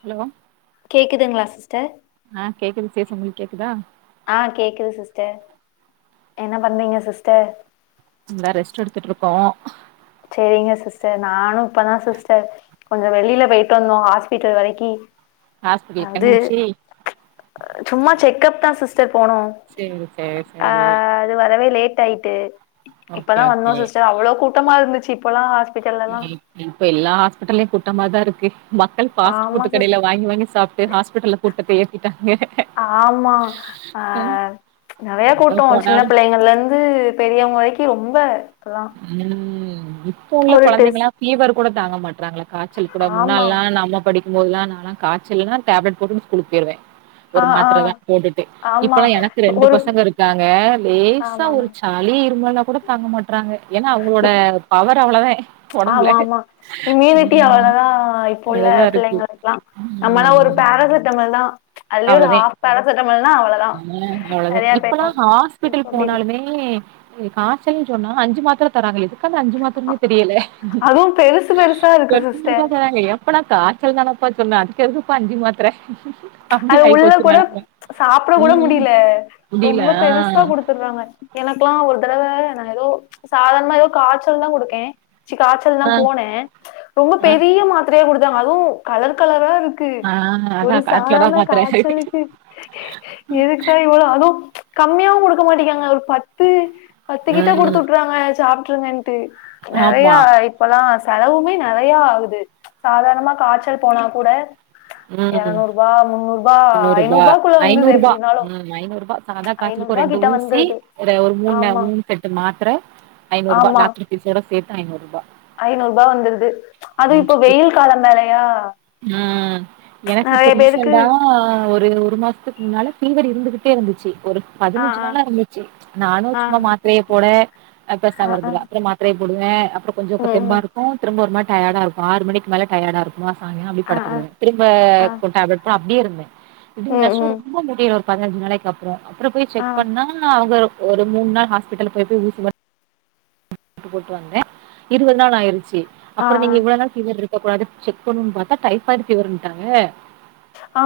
Hello கேக்குதுங்ளா sister ஆ கேக்குது சிஸ் உங்களுக்கு கேக்குதா ஆ கேக்குது சிஸ்டர் என்ன பண்றீங்க சிஸ்டர் இந்தா ரெஸ்ட் எடுத்துட்டுருக்கோ சேரிங்க சிஸ்டர் நானு இப்பதா சிஸ்டர் கொஞ்சொ வெளியில போயிட்டு வந்தோ ஹாஸ்பிட்டல் வரைக்கி ஹாஸ்பிட்டலுக்கு அது என்னாச்சு சும்மா செக்கப் தா சிஸ் டர் போனோ சேரி சேரி அ சேரி அது வரவே லேட் ஆயிட்டு ஓகே இப்பதா வந்தோ ஓகே சிஸ்டர் அவ்ளோ கூட்டமா இருந்துச்சு இப்பொலா ஹாஸ் இப்ப எல்லா ஹாஸ்பிட்டல்லயு கூட்டமாதா இருக்கு மக்கள் ஃபாஸ்ட் ஆமா ஃபுட்டு கடேல சிஸ்டர் வாங்கி வாங்கி சாப்ட்டு ஹாஸ்பிட்டல்ல கூட்டத்த ஏத்திட்டாங்க ஆமா ஆ நெறையா எங்க கூட்டோ சின்ன போனாலு பிள்ளைங்கள்லருந்து பெரியவங்க வரைக்கு ரொம்ப இப்பல்லா ம் இப்ப உள்ள ஒரு டெஸ் கொழந்தைகளா ஃபீவர் கூட தாங்க மாட்டறாங்கள காச்சல் கூட ஆமா முன்னால்லா நம்ம படி போதுலா நாளா காச்சல்லுனா டேப்லட் போட்டுகுட் ஸ்கூலுக் பேய்ருவே ஆ ஒரு ஆ மாத்தர தா போட்டுட்டு ஆமா இப்பல்லா எனக்கு ரெண்டு ஒரு பசங்க இருக்காங்க லேசா ஆமாமா ஒரு சளி இருக் இவாலா கூட தாங்க மாட்றாங்க ஏனா அவுங்குளோட இப் பவர் அவுளேதே ஒடம்புல ஆமா ஆமா அவ்ளோதா இருக்கு பிள்ளைங்களுக்லா நம்மளா ஒரு ம் பேராசிட்டமல் தா அதுலே ஒரு அவ்ளோதே ஹாப் பேராசிட்டமால்னா அவுளொதா ஆ அவ்ளோதே சரியா இப்பல்லா போயிடு இப் அப்டி இல்ல கச்சல் சொன்னா அஞ்சு மாத்தர தராங்க எதுக் கந்த அஞ்சு மாத்தர்னே தெரியல அதுவு பெருசு பெருசா இருக்கு எட்டு மணிக்கா சிஸ்டர் தராங்க எப்பலா கா ச்சல் தானப்பா சொன்ன அதுக் எதுக்குப்பா அஞ்சி மாத்தர அது உள்ள கூட சாப்ட கூட ம் முடில முடியல ரொம்ப பெருசா குடுத்துர்றாங்க எனக்லா ஒரு தரவ நா எதோ சாதாண்மா எதோ காச்சல் தா குடுக்கே சி காச்சல் தா ஆ போனே ரொம்ப ஆ பெரிய மாத்ரயா குடுத்தாங்க அதுவு கலர் கலரா இருந் ஆ அத கார் அதான காச்சலுக்கு எதுக்கு தா இவளோ அது கம்மியாவு குடுக்க மாட்டிங்கியாங்க ஒரு பத்து பத்து கிட்ட ம் குடுத்துஉட்ருவாங்க சாப்ட்ருங்கன் டு நெறய ஆமா இப்பலா செலவுமே நெறையா ஆவுது சாதார்ணமா காச்சல் போனா கூட ம் எரநூறுபா முன்னூறுபா முண்ணூறுபா ஐநூறுபாக்குள்ள வந்தது ஐநூறுபா எப்டினாலு ம் ஐநூறு அதா காச்சுலுக்கொ ஒரு ஐநூறுபா ரெண்டு கிட்ட ஊசி வந்துருது ஒரே ஒரு மூண் ந ஆமா மூண் செட்டு மாத்ர ஐநூருபா டாக்டர் ஃபீசோட சேத்து ஐநூருபா ஐநூருபா வந்துருது அதுவு இப்ப வெயில் காலம் வேறயா ம் எனக் இப்ப நெறைய பேருக்கு ரீசண்டா ஒரு ஒரு மாஸ்த்துக் முன்னால ஃபீவர் இருந்துகுட்டே இருந்துச்சு ஒரு ஆ பதினஞ்சு நாள ஆ இருந்துச்சு நானு ஆ சும்மா மாத்ரய போட ஆ பெசாம ஆ இருந்துருவ அப்பற மாத்ரய் போடுவே அப்ற இப்ப கொஞ்சொ இப்ப ம் தெம்பா ம் இருக்கு திரும்ப ஒருமாரி டயாடா இருக்கு ஆறு மணிக்கு மேல டயடா இருக்குமா சாங்கால அப்டி ஆ ஆ படத்துகிடுவ திரும்ப ஆ கு டேப்லட் போன அப்டியே இருந்தே இப்டி ம் நஷ்றொ ம் ரொம்ப முடில ஒரு பத்னஞ்சு நாளக்கி அப்றொ அப்புற போய் ஆ செக் பண்ணா அவுங்க ஒரு மூண் நாள் ஹாஸ்பிட்டலு போய் போய் ஊசி மட் டு போட்டு வந்தே இருவது நாள் ஆயிருச்சி ஆ ஆ அப்புற நீங்க இவ்ளோ நாள் ஃபீவர்ருக் கூடாது செக் பண்ணுன் பாத்தா டைஃபாய்டு ஃபீவருன்ட்டாங்க ஆ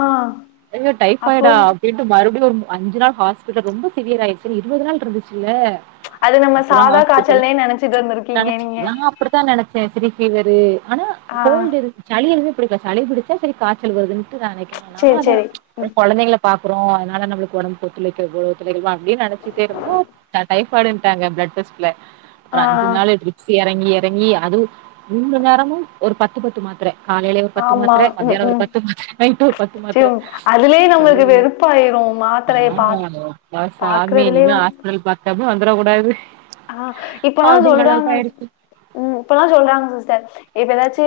எங்க அப்போ டைஃபாய்டா அப்டின்ட்டு மறு அப்டி ஒரு மு அஞ்சு நாள் ஹாஸ்பிட்ட ரொம்ப சிவியர் ஆயிருச்சு இருவது நாள்ருந்துச்சில்ல அது நம்ம சாதா காச்சல்னே நனச்சி நா அப்புடுதா நெனச்சே செரி ஃபீவரு அனா ஆ கோல்டு இருக் சளி எதுமே பிடிச்சா செரி காச்சல் வருதுன் நெனைக்கலா நா சேரி அத சேரி ம் கொழந்தைங்ள பாக்குறோ அதனால நம்ளுக்கு உடம்புக் ஒத்துலைக்ல போல் ஒத்துலைக்லதா அப்டி நெனச்சிட்டே இருந்தா ட டைஃப்பாய்டுன்டாங்க ப்ள அட் டெஸ்ட்ல அப்பற ஆ அஞ்சு ஆ நாளே ட்ரிப்ஸ் எறங்கி எறங்கி அதுவு மூண்மண்நேரமு ஒரு பத்து பத்து மாத்தர காலைலே ஒரு பத்து ஆமா மாத்தர ம் மத்யான ஒரு ம் பத்து மாத்தர நைட்டு ஒரு பத்து சரி மாத்தர அதுலயே நம்மளுக்கு வெறுப்பாயிரும் மாத்திரைய பா ஆம்மாவா வா சாமி இனிமே பாக்குறதுலயும் ஹாஸ்பிடல் பாக்கமே வந்துர கூடாது ஆ இப்பல்லா அப்டிங்கிற அளவுக்கு சொல்றாங்கஸ் ஆயிடுச்சு ம் இப்பல்லா சொல்றாங்க சிஸ்டர் இப்ப ஏதாச்சி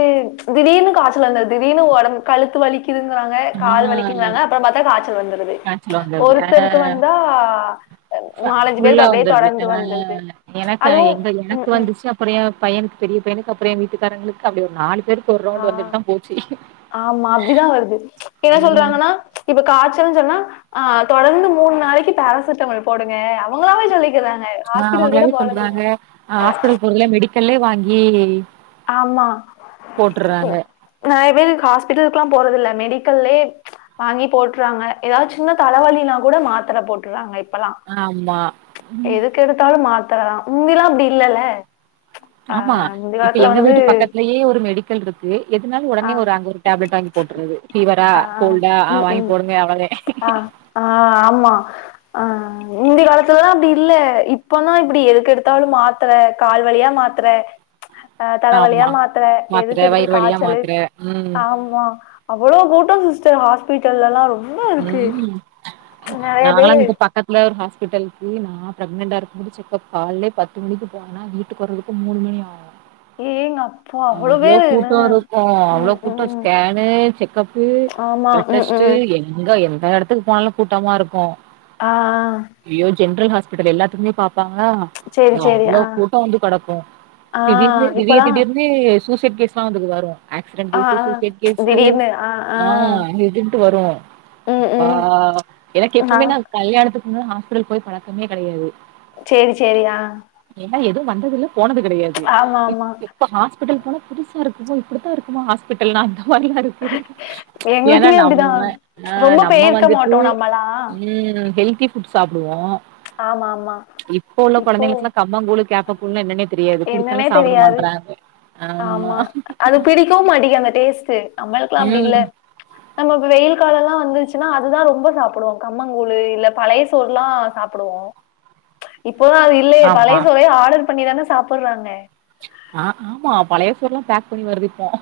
திடீனு காச்சல் வந்த திடீனு உடம்பு கழுத்து வலிக்கிதுங்குவாங்க கால் ஆ வலிங்கிங்காங்க அப்பறம் பாத்தா காச்சல் வந்து வருது காய்ச்சல் வந்துருது ஆ ஒருத்தருக்கு வந்தா நாலஞ்சி பேருக்கு அப்டே தொடர்ந்து வந்துருது எனக்கனே அதுவும் எங்க எனக்கு ம் ம் வந்துச்சு அப்பற ஏ பையன்க்கு பெரிய பையனுக்கு அப்பற ஏ வீட்டுக்காரங்களுக்கு அப்டி ஒரு நாலு ஒர் ரவுன்டு வந்துட்டு தா போச்சு ஆம்மா அப்டிதா வருது என்ன ம் சொல்றாங்கனா இப்ப காச்சல் சொன்னா ஆ தொடர்ந்து மூண் நாளக்கி பேரசிட்டம்மல் போடுங்க போடுங்க அவுங்களாவே சொல்லிக்கிற அ அவங்ளாவே சொல்லுதாங்க அ ஹாஸ்பிட்டல் போறதுல மெடிக்கல்லே வாங்கி ஆமா போட்டுறாங்க நெறைய பேரு ஹாஸ்பிட்டல்க்குலா போறதில்ல மெடி மெடிக்கல்லே டவாங்கி போட்டுறாங்க எதாவ்து சின்ன தலைவலினா கூட மாத்தர போட்டுறாங்க இப்பலா ஆமா ம் எதுக்கெடுத்தாலு மா அ முந்திலா அபடி இல்லல்ல அ ஆமா. முந்திலா இப்ப எங்க வீட்டு பக்கத்லயே ஒரு மெடிக்கல்ருக்கு எதுனாலு ஆ ஒடனே ஒரு அங்க ஒரு டேப்லெட் வாங்கி போட்டுருது ஃபீவரா ஆ கோல்டா ஆ வாங்கி போடுங்கே அவ்ளதே அ ஆமா ஆ முந்தி காலத்துலதா அப்டி இல்ல இப்ப தா இப்படி எதுக்கெடுத்தாலு மாத்தர கால்வலியா மாத்தர ஆ தலவலியா ஆமா. மாத்திர மாத்திர வயிறு எதுக்கெடுத்தாலு வலியா காச்சலு மாத்திர. ம். ஆமா அவ்வளோ கூட்டோ சிஸ்ட ஹாஸ்பிட்டல்லெல்லா ரொம்ப இருக்கு நெறைய நாங்கலா பேரு இங்க பக்கத்துல ஒரு ஹாஸ்பிட்டலுக்கு நா ப்ரெக்னென்டா இருக்கும்போது செக்கப் கால்லே பத்து மணிக்கு போவேன்ன்னா வீட்டுக்கு வரத்துக்கு மூணு மணி ஆவு ஏங்க அப்பா அவ்ளோ அவ்ளே பேரு என்ன கூட்டோ இருக்கு அவ்ளோ ம் கூட்டோ ம் ஸ்கேனு செக்கப்பு ஆமா ப்ளட் ம் டெஸ்ட்டு ம் எங்க எந்த எடத்துக்கு போனாலு கூட்டமா ருக்கு அ அ ஜென்ரல் ஹாஸ்பிட்டலு எல்லாத்துக்குமே பாக் கா சேரி அ சேரி அவ்வளோ ஆ கூட்டோ வந்து கடக்கு ஆ திடீ தீடீர் இப்பல்லா திடீர்னு சூஸ் கிட் கேஸ்லா வந்துது இந்த வாரோ ஆக்சிடென்ட் ஆ கேசு ஆ சூசைட் கேசு ஆ இதுந்ட்டு வரு ம் அப்பா ம் எனக் ஆ எப்வுமே நா கல்யாணத்துக்கு முன்னால ஹாஸ்பிட்டலுக் போய் பழக்கமே கடையாது சேரி சேரி அ எதுவு வந்தது இல்ல போனது கெடையாது ஆமா இப்ப ஹாஸ் ஹஸ்பிட்டல் போனா புதுசாருக்கு ஓ இப்படிதா இருக்குமா ஹாஸ்பிட்டல்னா இத்தா மாரியாருக்கு ஏன்னா எங்களுக்குமே அப்டிதா நம்ம அ ரொம்ப நம்ம பேயிருக்க வந்துட்டு மாட்டோ நம்மளா ம் ஹெல்தி ஃபுட் சாப்டுவோ ஆமா ஆமா இப்ப உள்ள இப்போ கொழந்தைங்களுக்லா கம்மங்க கூழு கேப்ப கூழ்ன்ன என்னன்னே தெரியாது என்னன்னே குடுத்தாலு சாப்பிட தெரியாது மாட்றாங்க ஆமா அது பிடிக்கவு மாட்டீக்கு அந்த டேஸ்ட்டு நம்மல்க்லா அப்டி இல்ல ம் நம்ம வ வெயில் காலல்லா வந்துச்சுன்னா அதுதா ரொம்ப சாப்புடுவோ கம்மங்கூழு இல்ல பழைய சோறுலா சாப்புடுவோ இப்போதா அது இல்லைய ஆமா பழைய சோரைய ஆடர் பண்ணிதா சாப்புற்றாங்க ஆ ஆமா பழைய சோறுலா பேக் பண்ணி வருது இப்ப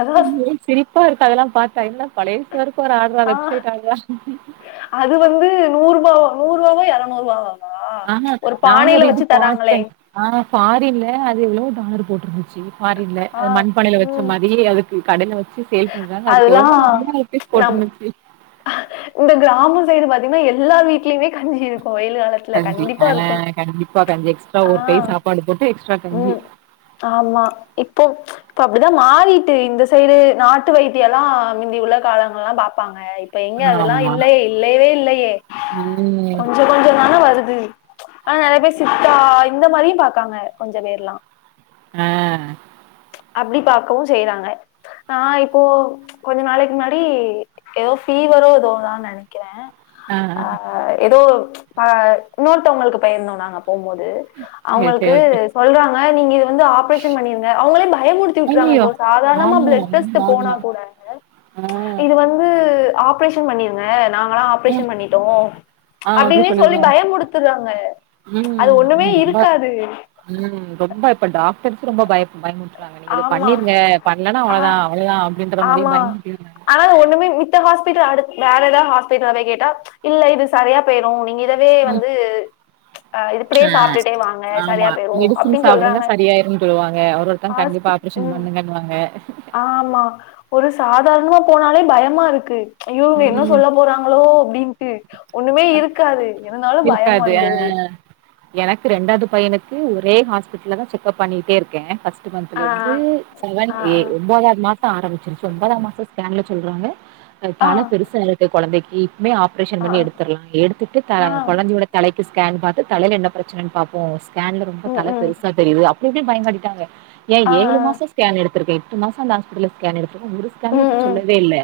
அதா சிரிப்பா இருக்கு அதெல்லா பாத்தா என்னடா பழைய சோறுக்கு ஒரு ஆட்ரா ஆ வெப்சைட் ஆட்ரா. அது வந்து நூறுபா நூறுபாவா எறநூருபாவா ஆமா நானு ஒரு இது பாத்தே ஆ ஃபாரின்ல அது எவ்ளோ டாலரு போட்ருந்து ச்சு ஃபாரின்ல ஆ அத் மண்ப்பானையில வெச்ச ம் மாரி அதுக்கு கடய வ வெச்சு சேல் பண்றாங்க அதுக்கு அதெல்லாம் எவ்ளோ [unintelligible] ரூப்பீஸ் நம் போட்ருந்துச்சு ன்னா எல்லா வீட்லேயுமே கஞ்சி இருக்கு இப்போ வெயில் காலத்துல கஞ்சி கண்டிப்பா ஆ இருக்கு கண்டிப்பா கஞ்சி எக்ஸ்ட்ரா ஆ ஒரு கை சாப்பாடு போட்டு எக்ஸ்ட்ரா கஞ்சி. ம் ஆமா இப்போ இப்போ அப்டித்தா மாறிட்டு இந்த சைடு நாட்டு வைத்தியெல்லா மிந்தி உள்ள காலங்கல்லா பாப்பாங்க இப்ப எங்க அதெல்லா ஆமா. இல்லையே இல்லவே இல்லையே ம். கொஞ்ச கொஞ்ச தான வருது ஆனா நெறைய பேர் சித்தா இந்த மாரியு பாக்காங்க கொஞ்ச பேர்ல்லா அ அப்டி பாக்கவு செய்றாங்க நா இப்போ கொஞ்ச நாளைக் முன்னாடி எதோ ஃபீவரோ எதோதா நெனைக்கிறே ஆ ஆ அ எதோ அ இன்னொர்த்தவங்களுக்கு போய்ருந்தோ நாங்க அப் போம்மோது சரி சரி அவுங்களுக்கு ஓகே. சொல்றாங்க நீங்க இது வந்து ஆப்ரேஷன் பண்ணிருங்க பயமுடுத்திவுட்றாங்க ஐய்யயோ! போ சாதார்ணமா ஆமா பிளட் டெஸ்ட் போனா ஆமா. கூட ஆ. இது வந்து ஆப்ரேஷன் பண்ணிருங்க நாங்கல்லா ம். ஆப்ரேஷன் பண்ணிட்டோ ஆ அப்டி அப்டினே சொல்லிருவாங்க. சொல்லி பயமுடுத்துறாங்க அது ம் ஆமா ஒண்ணுமே ரொம்ப இருக்காது ம் ரொம்ப இப்ப டாக்டர்ஸ் ரொம்ப பய பயமுடுத் றாங்க நீங்க இது ஆமா பண்ணிருங்க பண்லனா அவ்ளோதா ஆ அவ்ளதா அப்டின்ற மாரியே ஆமா பயமுறுத்திறாங்க ஆனா ஒண்ணுமே மித்த ஹாஸ்பிட்டல் அடுத் வேற ஏதா ஹாஸ்பிட்டல போய் கேட்டா இல்ல இது சரியா போய்ரு நீங்க இதவே வந்து அ இப்படியே ஆ சாப்பிட்டுட்டே வாங்க ஆமா சரியா போயிரும் மெடிசின் அப்படின்னு சாப்புடுங்க சொல்றாங்க சரியாய்ருன் சொல்லுவாங்க ஒரு ஒருத்தங் ஹாஸ்பி கண்டிப்பா ஆப்ரேஷன் ம் பண்ணுங்கன்வாங்க ஆமா ஒரு சாதார்ணமா போனாலே பயமாருக்கு ஐயோ இவ்ங்க என்ன ம். சொல்ல போறாங்ளோ அப்டின்டு ஒண்ணுமே இருகாது இருந்தாலு பயம் இருக்காது. வந்தது எனக்கு ரெண்டாது பையனுக்கு ஒரே ஹாஸ்பிடல்லதா செக்கப் பண்ணிட்டே இருக்கே ஃபஸ்ட் ஃபஸ்ட் மன்த்ல ஆ இருந்து செவன் ஆ ஏ ஒம்போதாது மாசோ ஆரம்பிச்சுருச்சு ஒம்போதா மாசோ ஸ்கேன்ல சொல்றாங்க ஆ ஆ தல பெருசா இருக்கு கொழந்தைக்கி இப்பமே ஆப்ரேஷன் ஆ பண்ணி எடுத் ஆ தற்லா எடுத்துட்டு த ஆ கொழந்தையோட தலைக்கு ஸ்கேன் பாத்து தலைல என்ன ப்ரச்சனன் பாப்போ ஸ்கேன்ல ரொம்ப ம் தல ம் பெருசா தெரிது அப்டி அப்டி பயங்காட்டிட்டாங்க ஏய் ஆ ஆ ஏழு மாசோ ஸ்கேன் எடுத் தர்க்கு எட்டு மாசோ அந்த ஹாஸ்பிட்டல்ல ஸ்கேன் எடுத்துருக்க ஒரு ஸ்கேன்லயு ம் அப்டி ம் சொல்லவே இல்ல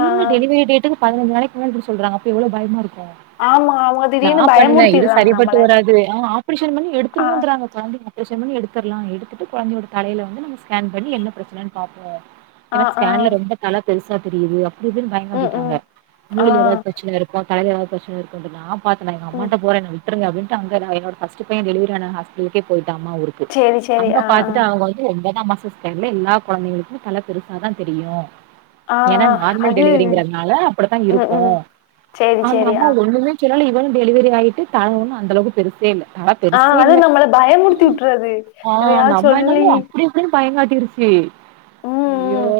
ஆ ஆ டெலிவரி டேடுன் பதினச்சு நாளைக் முன்னாடி இப்டி சொல்றாங்க அப்போ எவ்ளோ பயமா இருக் ஆமா அவங்க நா திடீர்னு பண்ண இது பயமுறுத்திடுறாங்க சரிபட்டு நம்மள வராது ஆ ஆப்ரேஷன் பண்ணி ஆ ஆ எடுத்துருவோன்றாங்க கொழந்தைய ஆப்ரேஷன் பண்ணி எடுத்தற்லா எடுத்துட்டு கொழந்தையோட தலைல வந்து நம்ம ஸ்கேன் பண்ணி என்ன ப்ரச்சனன் பாப்போ ஆ ஏனா ஆ ஸ்கேன்ல ரொம்ப தல பெருசா தெரிது துதுன் ம் பயங்காடிடாங்க ம் ஆ மூல ஏதா ப்ரச்சன இருக்கா தல ஏதா ப்ரச்சன இருக்குன்றதா நா எங்க ம் அம்மாட்ட போற என்ன விட்டுருங்க அப்டின்டு அங்க நா என்னோட ஃபஸ்ட்டு பைய டெலிவரியான ஹாஸ்பிட்டல்கே போய்ட் அம்மா ஊருக்கு சேரி சேரி அங்க ஆ ஆ பாத்துட்டு அவ்ங்க வந்து டா மாசோ ஸ்கேன்ல எல்லா கொழந்தைங்ளுக்கு தல பெருசாதா தெரியு ஆ எனா ஆ நார்மல் அது டெலிவரிங்கறத்னால அப்டித்தா ம் இருக்கு ம் சேரி அந்ந சேரி அம்மா ஆ ஒண்ணுமே சொல்லல இவனு டெலிவரி ஆகிட்டு தல ஒன்னும் அந்தளவுக் பெருசே இல்ல தல ஆ பெருசே அது இல்ல நம்மள பயமுறுத்தி விட்டுறது ஆ அந்த எதையாவது அம்மா சொல்லி எனமோ அப்டி இப்டின் பயங்காட் டிருசி ம் ம் அய்யோ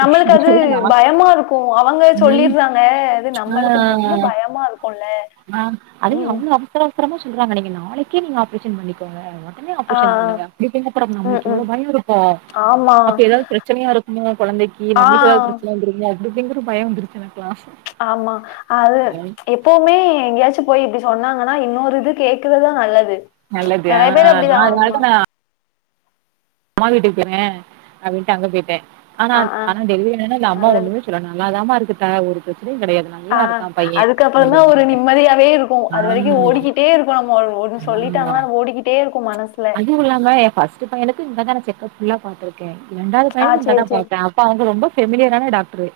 யோ நம்மளுக்கு அது சொன்னனா பயமா இருக்கு அவங்க ம் சொல்லிடுறாங்க அது ஆ ஆ நம்மளுக்கு ரொம்ப பயமா இருக்குல்ல ஆ அதயு ம் அவ்ங்களு அவசர அப்றமா சொல்றாங்க நீங்க நாளைக்கே நீங்க ஆப்ரேஷன் பண்ணிக்கோங்க ஒடனே ஆ ஆப்ரேஷன் பண்ணுங்க அப்டிங்கறப்ப ஆ ம் நம்ளுக்கு ம் எவ்ளோ பயோ இருக்கு ஆமா அப்ப எதாது ப்ரச்சனயா இருக்குமோ கொழந்தைக்கி நம்ளுக்கு ஏதாது ஆ ப்ரச்சன வந்துருமோ அப்டி இப்டிங்குற பயோ வந்துருச்சு எனக்லா ஆமா அது எப்பவுமே எங்கேயாச்சு போய் இப்டி சொன்னாங்கன்னா இன்னொரு இது கேக்குறது நல்லது நல்லது. ஆ நெறைய பேர் அப்டிதா நான் அதனால ஆமா தான் நான் அம்மா வீட்டுக் பொய்ருகே அப்டின்டு அங்க போய்ட்டே ஆனா ஆ ஆ ஆனாடெய்லி என்னனா இல்ல அம்மா நல்லது ஒண்ணுமே சொல்ல நல்லாதாமா இருக்குட்ட ஒரு ப்ர ஆ அதுக்கப்றோதா ஒரு அப்டின்னாங்க. நிம்மதியாவே இருக்கு ஆ. அது வரிக்கு ஓடிகிட்டே இருக்கு நம்ம ஒரு ஒன்னு சொல்லிட்டாங்கனா ஓடிகிட்டே இருக்கு மனசு அதுவு இல்லாம எ ஃபஸ்டு பையனுக்கு இங்கதா நா செக்கப்குலா பாத்துருக்கே ரெண்டாவது ஆ பையனுகு இங்கதா சேரி சேரி பாத்தே அப்ப அவுங்க ரொம்ப ஃபமிலியரான டாக்ட்ரு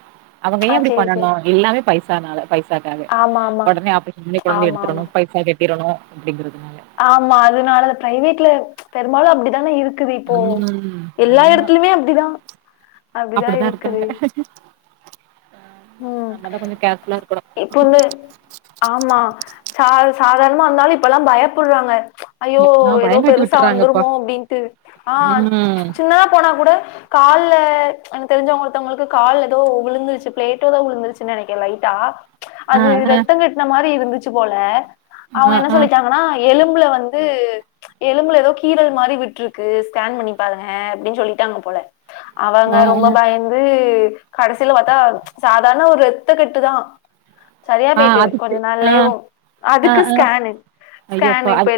அவுங்க ஆ ஏ அப்டி சேரி பண்ணணு சேரி எல்லாமே பைசானால பைசாகாக ஆமா ஆமா ஒடனே ஆப்ரேஷன் பண்ணி கொழந்தைய ஆமா ஆமா எடுத்தறணு பைசா கட்டிறணு அப்டிங்கறக் கு பெரும்பாலு அப்டிதானே இருக் குது இப்போ ம். எல்லா ஆமா. எடத்துலயுமே அப்டிதா அப்டிதா அப்டிதான் இருக்குது இருக்காங்க. ம் நம்ம தான் கொஞ்சம் கேர்ஃபுல்லா இருக்கணும். எப்போமே ஆமா சா சாதார்ணமா இருந்தாலு இப்பல்லா பயப்புற்றாங்க அய்யோ ஆ எதோ பயங்காட்டி பெருசா விட்டுறாங்கப்பா. வந்துருமோ அப்டின்ட்டு ஆ ம். சின்னதா போனா கூட கால்ல தெரிஞ்சவங்க ஒருத்தவங்களுக்கு கால்ல எதோ விழுந்துருச்சு பிளேட் எதோ விழுந்துருச்சுன்னு நெனைக்கிற லைட்டா ஆ, அது ஆ, ரத்தங் கட்டின மாரி இருந்துச்சு போல ஆ, அவுங்க என்ன ஆ. சொல்லிட்டாங்கனா எலும்புல வந்து எலும்புல எதோ கீரல் மாரி விட்டுருக்கு ஸ்கேன் பண்ணிப்பாருங்க அப்டின்னு சொல்லிட்டாங்க போல ஆ அவுங்க ரொம்ப ஆ பயந்து கடைசில பாத்தா சாதாரண ஒரு ரத்த கெட்டுதா சரியா ஆ போயிட்டு அதுக்கு கொஞ்ச ஆ நாள்லயேவு அதுக்கு ஸ்கேனு அய்யோப்பா ஸ்கேனு ஐ இப்ப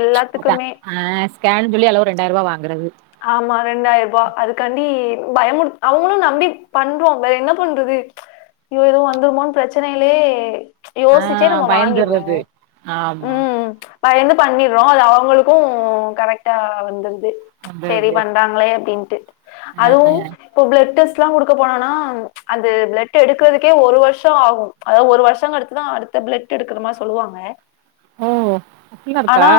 அதா எல்லாத்துக்குமே ஆ ஸ்கேன்னு சொல்லி அதுல ஒரு ரெண்டாயிரரூவா வாங்கறது ஆமா ரெண்டாயிரரூபா அதுக்காண்டி பயமு அவுங்களு நம்பி பண்றோம் வேற என்ன பண்றது இவ எதோ வந்துருமோன்னு பிரச்சனைலயே ஆ யோசிச்சே நம்ம வாங்கிரோ பயந்துறது ஆமா ம் பயந்து பண்ணிர்றோ அது அவுங்களுக்கு கரெக்டா வந்துருது அந்த செரி இது பண்றாங்ளே அப்டின்ட்டு ஆ அதுவு இப்ப பிளட் டெஸ் டெல்லா குடுக்க போனனா அந்த பிளட் எடுக்கறதுக்கே ஒரு வருஷோ ஆகு அதாவது ஒரு வருஷங்கடுத்துதா அடுத்து பிளட் எடுக்கனுமானு சொல்லுவாங்க ஓ அப்டிலா இருக்கா ஆனா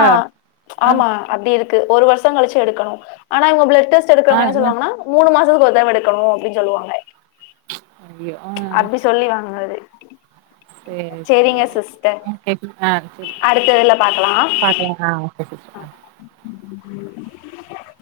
ஆ ஆமா அப்டி இரு க்கு ஒரு வருஷோங் கழிச்சு எக்கணு ஆனா அவுங்க பிளட் டெஸ்ட் ஆ எடுக்கறவங்க என்ன ஆ சொல்வாங்க மூணு மா த்து ஒரு தடவ எடுக்கணு அப்டின்னு சொல்லுவாங்க ஐயோ ஆ அப்டி சொல்லிருவாங்க அது சேரி சேரி சிஸ்டர் ம் கேக்குது ஆ சேரி அடுத்த இதுல பாக்கலா பாக்கலா ஆ ஓகே சிஸ்டர் உ உம்